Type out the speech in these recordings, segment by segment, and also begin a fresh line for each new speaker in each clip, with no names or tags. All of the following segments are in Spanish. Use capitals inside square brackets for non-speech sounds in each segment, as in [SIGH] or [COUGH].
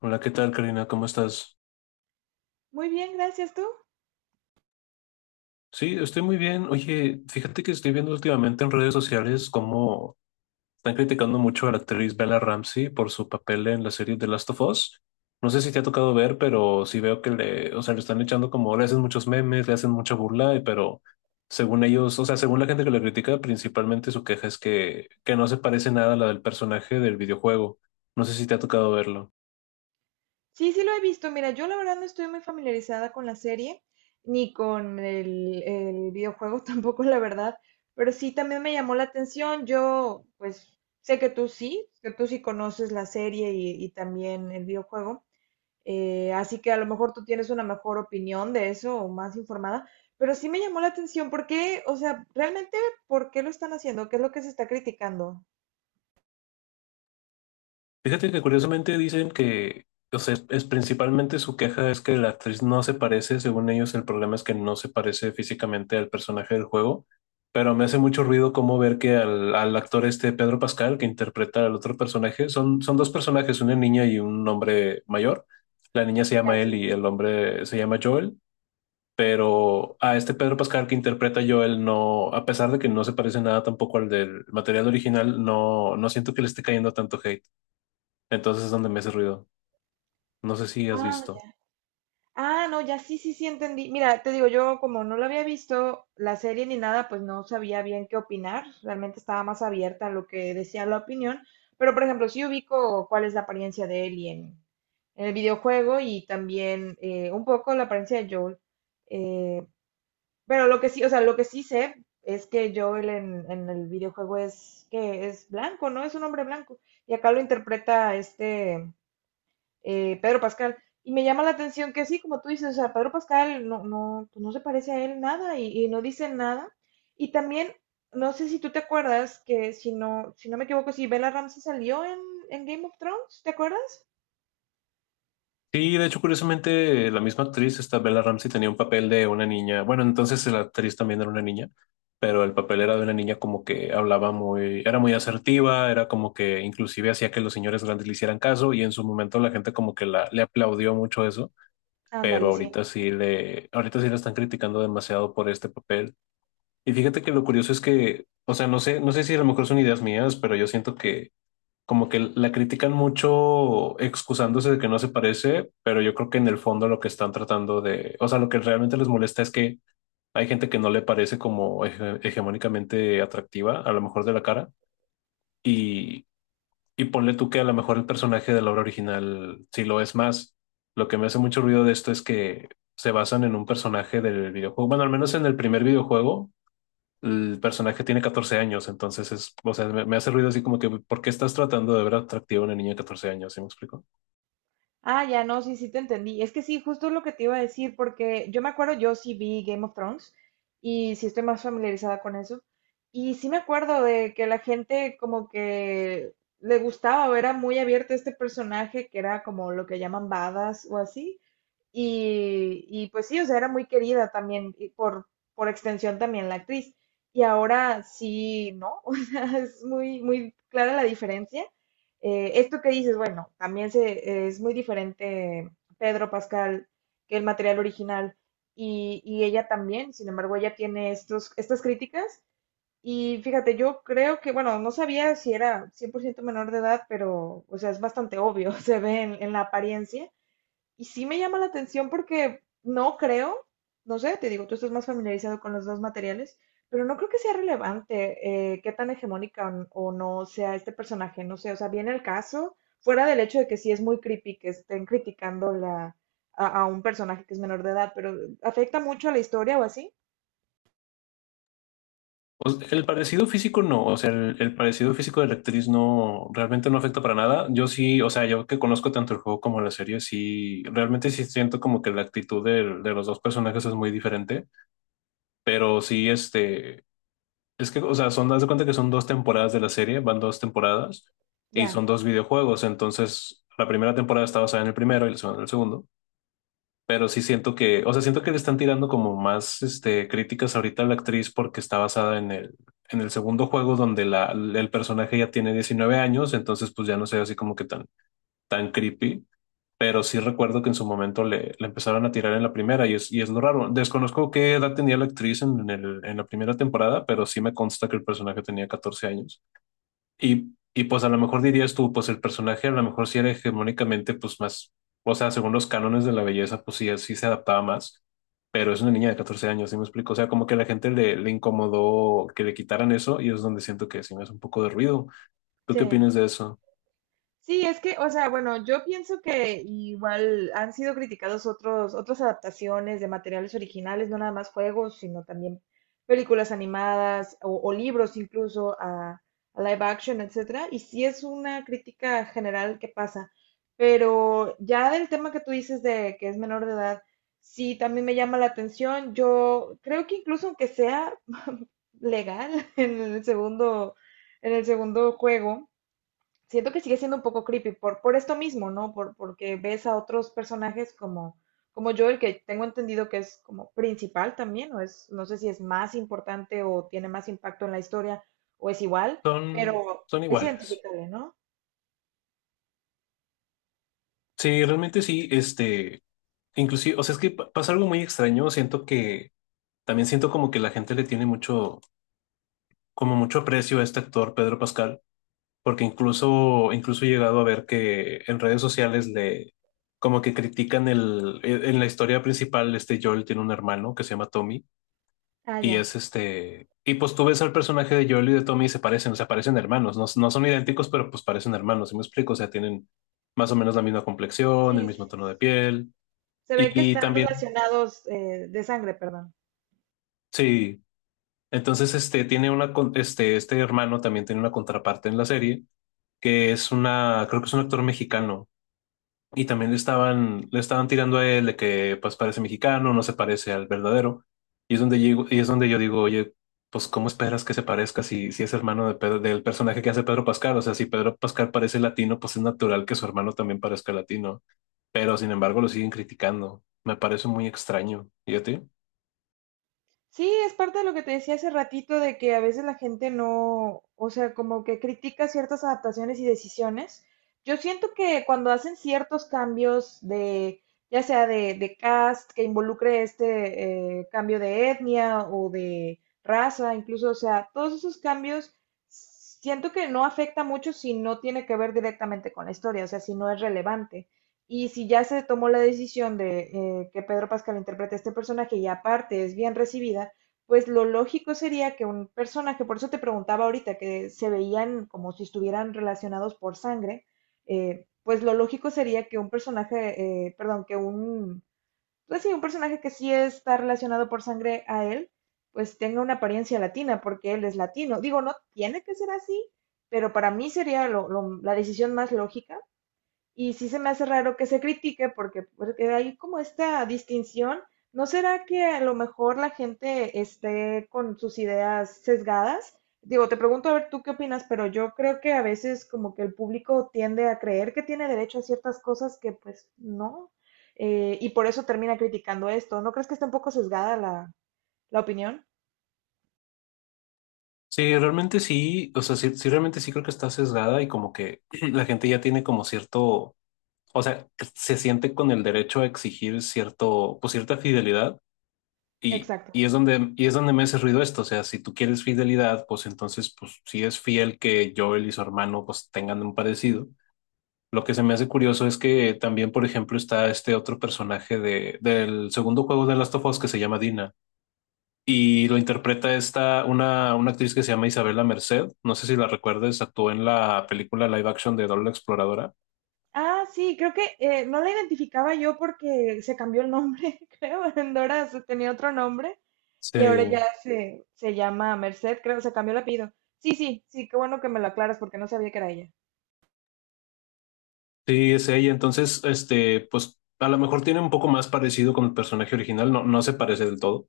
Hola, ¿qué tal, Karina? ¿Cómo estás?
Muy bien, gracias tú.
Sí, estoy muy bien. Oye, fíjate que estoy viendo últimamente en redes sociales cómo están criticando mucho a la actriz Bella Ramsey por su papel en la serie The Last of Us. No sé si te ha tocado ver, pero sí veo que le están echando como, le hacen muchos memes, le hacen mucha burla, pero según ellos, o sea, según la gente que la critica, principalmente su queja es que no se parece nada a la del personaje del videojuego. No sé si te ha tocado verlo.
Sí, sí lo he visto. Mira, yo la verdad no estoy muy familiarizada con la serie, ni con el videojuego [LAUGHS] tampoco, la verdad, pero sí también me llamó la atención. Yo, pues, sé que tú sí conoces la serie y también el videojuego, así que a lo mejor tú tienes una mejor opinión de eso o más informada, pero sí me llamó la atención. ¿Por qué? O sea, realmente, ¿por qué lo están haciendo? ¿Qué es lo que se está criticando?
Fíjate que curiosamente dicen que, o sea, es principalmente su queja es que la actriz no se parece, según ellos el problema es que no se parece físicamente al personaje del juego, pero me hace mucho ruido cómo ver que al actor este Pedro Pascal, que interpreta al otro personaje, son dos personajes, una niña y un hombre mayor. La niña se llama
Gracias.
Ellie y el hombre se llama Joel, pero a este Pedro Pascal que interpreta a Joel no, a pesar de que no se parece nada tampoco al del material original, no siento que le esté cayendo tanto hate. Entonces es donde me hace ruido. No sé si has
Ah,
visto.
ya. Ah, no, ya, sí, sí, sí entendí. Mira, te digo, yo como no lo había visto la serie ni nada, pues no sabía bien qué opinar. Realmente estaba más abierta a lo que decía la opinión. Pero, por ejemplo, sí ubico cuál es la apariencia de Ellie en el videojuego y también un poco la apariencia de Joel. Eh, pero lo que sí, o sea, lo que sí sé es que Joel en el videojuego es que es blanco, ¿no? Es un hombre blanco. Y acá lo interpreta Pedro Pascal. Y me llama la atención que sí, como tú dices, o sea, Pedro Pascal no, no, pues no se parece a él nada y, y no dice nada. Y también, no sé si tú te acuerdas que si no, si no me equivoco, si Bella Ramsey salió en Game of Thrones, ¿te acuerdas?
Sí, de hecho, curiosamente, la misma actriz, esta Bella Ramsey, tenía un papel de una niña. Bueno, entonces la actriz también era una niña, pero el papel era de una niña como que hablaba muy, era muy asertiva, era como que inclusive hacía que los señores grandes le hicieran caso y en su momento la gente como que le aplaudió mucho eso, pero
Ándale, sí.
ahorita sí la están criticando demasiado por este papel. Y fíjate que lo curioso es que, o sea, no sé si a lo mejor son ideas mías, pero yo siento que como que la critican mucho excusándose de que no se parece, pero yo creo que en el fondo lo que están tratando de, o sea, lo que realmente les molesta es que hay gente que no le parece como hegemónicamente atractiva, a lo mejor de la cara, y, y ponle tú que a lo mejor el personaje de la obra original sí lo es más. Lo que me hace mucho ruido de esto es que se basan en un personaje del videojuego, bueno, al menos en el primer videojuego el personaje tiene 14 años, entonces es, o sea, me hace ruido así como que, ¿por qué estás tratando de ver atractiva a una niña de 14 años? ¿Sí me explico?
Ah, ya no, sí, sí te entendí. Es que sí, justo lo que te iba a decir, porque yo me acuerdo, yo sí vi Game of Thrones y sí estoy más familiarizada con eso. Y sí me acuerdo de que la gente como que le gustaba o era muy abierta a este personaje que era como lo que llaman badas o así. Pues sí, o sea, era muy querida también, y por extensión también la actriz. Y ahora sí, ¿no? [LAUGHS] O sea, es muy, muy clara la diferencia. Esto que dices, bueno, también se, es muy diferente Pedro Pascal que el material original y ella también, sin embargo, ella tiene estos, estas críticas. Y fíjate, yo creo que, bueno, no sabía si era 100% menor de edad, pero, o sea, es bastante obvio, [LAUGHS] se ve en la apariencia. Y sí me llama la atención porque no creo, no sé, te digo, tú estás más familiarizado con los dos materiales, pero no creo que sea relevante qué tan hegemónica o o no sea este personaje, no sé, o sea, viene el caso, fuera del hecho de que sí es muy creepy que estén criticando la, a un personaje que es menor de edad, pero ¿afecta mucho a la historia o así?
O sea, el parecido físico no, o sea, el parecido físico de la actriz no, realmente no afecta para nada. Yo sí, o sea, yo que conozco tanto el juego como la serie, sí, realmente sí siento como que la los dos personajes es muy diferente, pero sí, este, es que, o sea, son, haz de cuenta que son dos temporadas de la serie, van dos temporadas. Y son
Ya,
dos videojuegos, entonces la primera temporada está basada en el primero y la segunda en el segundo. Pero sí siento que, o sea, siento que le están tirando como más este, críticas ahorita a la actriz porque está basada en el segundo juego donde el personaje ya tiene 19 años, entonces pues ya no sé así como que tan, tan creepy. Pero sí recuerdo que en su momento le empezaron a tirar en la primera y es lo raro. Desconozco qué edad tenía la actriz en la primera temporada, pero sí me consta que el personaje tenía 14 años. Y pues a lo mejor dirías tú, pues el personaje a lo mejor sí era hegemónicamente pues más, o sea, según los cánones de la belleza, pues sí, sí se adaptaba más, pero es una niña de 14 años, ¿sí me explico? O sea, como que a la gente le incomodó que le quitaran eso y es donde siento que sí me hace un poco de ruido. ¿Tú qué
sí.
opinas de eso?
Sí, es que, o sea, bueno, yo pienso que igual han sido criticados otros, otras adaptaciones de materiales originales, no nada más juegos, sino también películas animadas o libros incluso a live action, etcétera. Y sí es una crítica general que pasa. Pero ya del tema que tú dices de que es menor de edad, sí también me llama la atención. Yo creo que incluso aunque sea [LAUGHS] legal en el segundo, en el segundo juego siento que sigue siendo un poco creepy por esto mismo, ¿no? Por, porque ves a otros personajes como, como Joel, que tengo entendido que es como principal también, o es, no sé si es más importante o tiene más impacto en la historia, o es igual,
Son,
pero
son
es
iguales.
identificable, ¿no?
Sí, realmente sí, este, inclusive, o sea, es que pasa algo muy extraño, siento que, también siento como que la gente le tiene mucho, como mucho aprecio a este actor, Pedro Pascal porque incluso, incluso he llegado a ver que en redes sociales le, como que critican en la historia principal, este Joel tiene un hermano que se llama Tommy,
Ah, ya.
y pues tú ves al personaje de Joel y de Tommy y se parecen, o sea, parecen hermanos, no son idénticos, pero pues parecen hermanos, ¿sí me explico? O sea, tienen más o menos la misma complexión,
Sí,
el mismo tono de piel,
se ve que
y
están
también,
relacionados de sangre, perdón.
sí, entonces este, este, este hermano también tiene una contraparte en la serie, creo que es un actor mexicano. Y también le estaban tirando a él de que pues parece mexicano, no se parece al verdadero. Y es donde llego, y es donde yo digo, oye, pues ¿cómo esperas que se parezca si, si es hermano de del personaje que hace Pedro Pascal? O sea, si Pedro Pascal parece latino, pues es natural que su hermano también parezca latino. Pero sin embargo lo siguen criticando. Me parece muy extraño. ¿Y a ti?
Sí, es parte de lo que te decía hace ratito de que a veces la gente no, o sea, como que critica ciertas adaptaciones y decisiones. Yo siento que cuando hacen ciertos cambios de, ya sea de cast, que involucre cambio de etnia o de raza, incluso, o sea, todos esos cambios, siento que no afecta mucho si no tiene que ver directamente con la historia, o sea, si no es relevante. Y si ya se tomó la decisión de que Pedro Pascal interprete a este personaje y aparte es bien recibida, pues lo lógico sería que un personaje, por eso te preguntaba ahorita, que se veían como si estuvieran relacionados por sangre, pues lo lógico sería que un personaje, perdón, que un, pues sí, un personaje que sí está relacionado por sangre a él, pues tenga una apariencia latina, porque él es latino. Digo, no tiene que ser así, pero para mí sería la decisión más lógica y sí se me hace raro que se critique porque, porque hay como esta distinción. ¿No será que a lo mejor la gente esté con sus ideas sesgadas? Digo, te pregunto a ver tú qué opinas, pero yo creo que a veces como que el público tiende a creer que tiene derecho a ciertas cosas que pues no, y por eso termina criticando esto. ¿No crees que está un poco sesgada la, la opinión?
Sí, realmente sí, o sea, sí, sí, realmente sí creo que está sesgada y como que [CLEARS THROAT] la gente ya tiene como cierto, o sea, que se siente con el derecho a exigir cierto, pues cierta fidelidad.
Exacto.
Y es donde me hace ruido esto. O sea, si tú quieres fidelidad, pues entonces, pues sí es fiel que Joel y su hermano pues tengan un parecido. Lo que se me hace curioso es que también, por ejemplo, está este otro personaje del segundo juego de Last of Us que se llama Dina y lo interpreta una actriz que se llama Isabela Merced. No sé si la recuerdes, actuó en la película live action de Dora la Exploradora.
Ah, sí, creo que no la identificaba yo porque se cambió el nombre, [LAUGHS] creo. Endora tenía otro nombre y ahora
Sí,
ya se llama Merced, creo, se cambió el apellido. Sí, sí, sí, qué bueno que me lo aclaras porque no sabía que era ella.
sí, es ella. Entonces, este, pues a lo mejor tiene un poco más parecido con el personaje original, no se parece del todo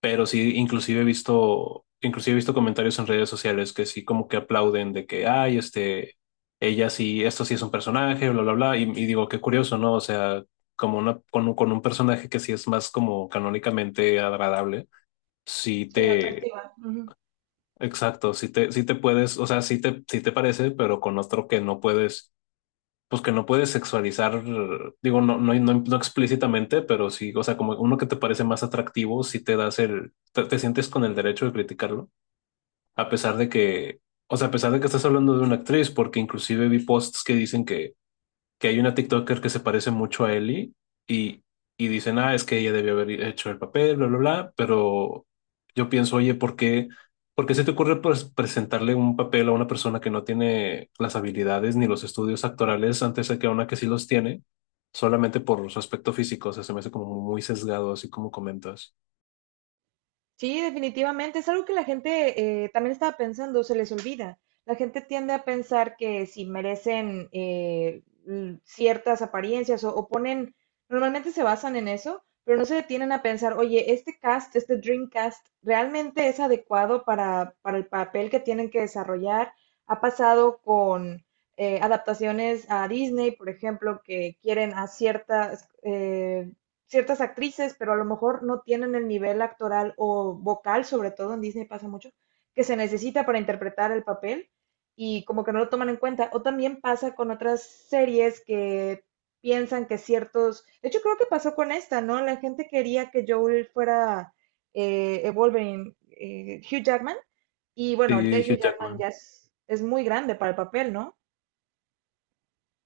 pero sí, inclusive he visto comentarios en redes sociales que sí como que aplauden de que, ay, este, ella sí, esto sí es un personaje, bla, bla, bla, y digo, qué curioso, ¿no? O sea, como una, con un personaje que sí es más como canónicamente agradable, sí
Sí,
te,
atractiva. Ujú.
exacto, sí te, sí te parece, pero con otro que no puedes pues que no puedes sexualizar, digo, no, no, no, no explícitamente, pero sí, o sea, como uno que te parece más atractivo, si te das te sientes con el derecho de criticarlo, a pesar de que, o sea, a pesar de que estás hablando de una actriz, porque inclusive vi posts que dicen que hay una TikToker que se parece mucho a Ellie y, y dicen, ah, es que ella debió haber hecho el papel, bla, bla, bla, pero yo pienso, oye, por qué se te ocurre pues, presentarle un papel a una persona que no tiene las habilidades ni los estudios actorales antes de que a una que sí los tiene? Solamente por su aspecto físico, o sea, se me hace como muy sesgado, así como comentas.
Sí, definitivamente. Es algo que la gente también estaba pensando, se les olvida. La gente tiende a pensar que si merecen ciertas apariencias o ponen, normalmente se basan en eso, pero no se detienen a pensar, oye, este cast, este dream cast, ¿realmente es adecuado para el papel que tienen que desarrollar? Ha pasado con adaptaciones a Disney, por ejemplo, que quieren a ciertas ciertas actrices, pero a lo mejor no tienen el nivel actoral o vocal, sobre todo en Disney pasa mucho, que se necesita para interpretar el papel y como que no lo toman en cuenta. O también pasa con otras series que piensan que ciertos, de hecho creo que pasó con esta, ¿no? La gente quería que Joel fuera Wolverine, Hugh Jackman, y bueno, ahorita
Sí, Hugh
Hugh Jackman
Jackman.
ya es muy grande para el papel, ¿no?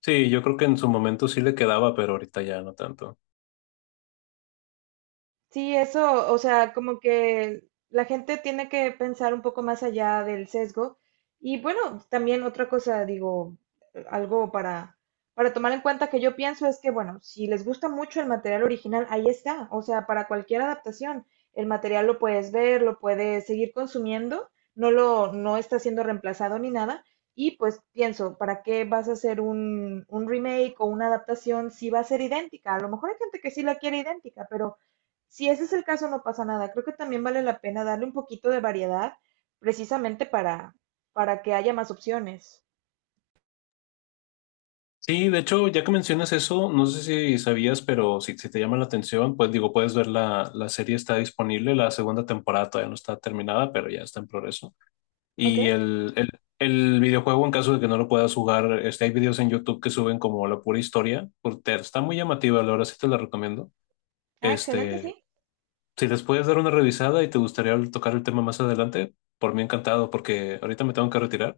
Sí, yo creo que en su momento sí le quedaba, pero ahorita ya no tanto.
Sí, eso, o sea, como que la gente tiene que pensar un poco más allá del sesgo. Y bueno, también otra cosa, digo, algo para tomar en cuenta que yo pienso es que, bueno, si les gusta mucho el material original, ahí está. O sea, para cualquier adaptación, el material lo puedes ver, lo puedes seguir consumiendo, no lo, no está siendo reemplazado ni nada. Y pues pienso, ¿para qué vas a hacer un remake o una adaptación si va a ser idéntica? A lo mejor hay gente que sí la quiere idéntica, pero si ese es el caso, no pasa nada. Creo que también vale la pena darle un poquito de variedad precisamente para que haya más opciones.
Sí, de hecho, ya que mencionas eso, no sé si sabías, pero si, si te llama la atención, pues digo, puedes ver la serie está disponible, la segunda temporada todavía no está terminada, pero ya está en progreso.
¿Ok?
Y el videojuego, en caso de que no lo puedas jugar, este, hay videos en YouTube que suben como la pura historia, porque está muy llamativa, la verdad sí te la recomiendo.
Ah, excelente,
Este,
sí.
si les puedes dar una revisada y te gustaría tocar el tema más adelante, por mí encantado, porque ahorita me tengo que retirar.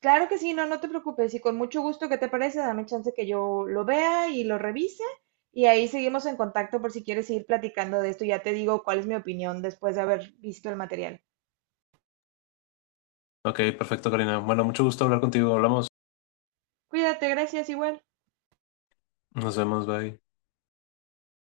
Claro que sí, no, no te preocupes. Y con mucho gusto, ¿qué te parece? Dame chance que yo lo vea y lo revise. Y ahí seguimos en contacto por si quieres seguir platicando de esto. Ya te digo cuál es mi opinión después de haber visto el material.
Ok, perfecto, Karina. Bueno, mucho gusto hablar contigo, hablamos.
Cuídate, gracias, igual.
Nos vemos, bye.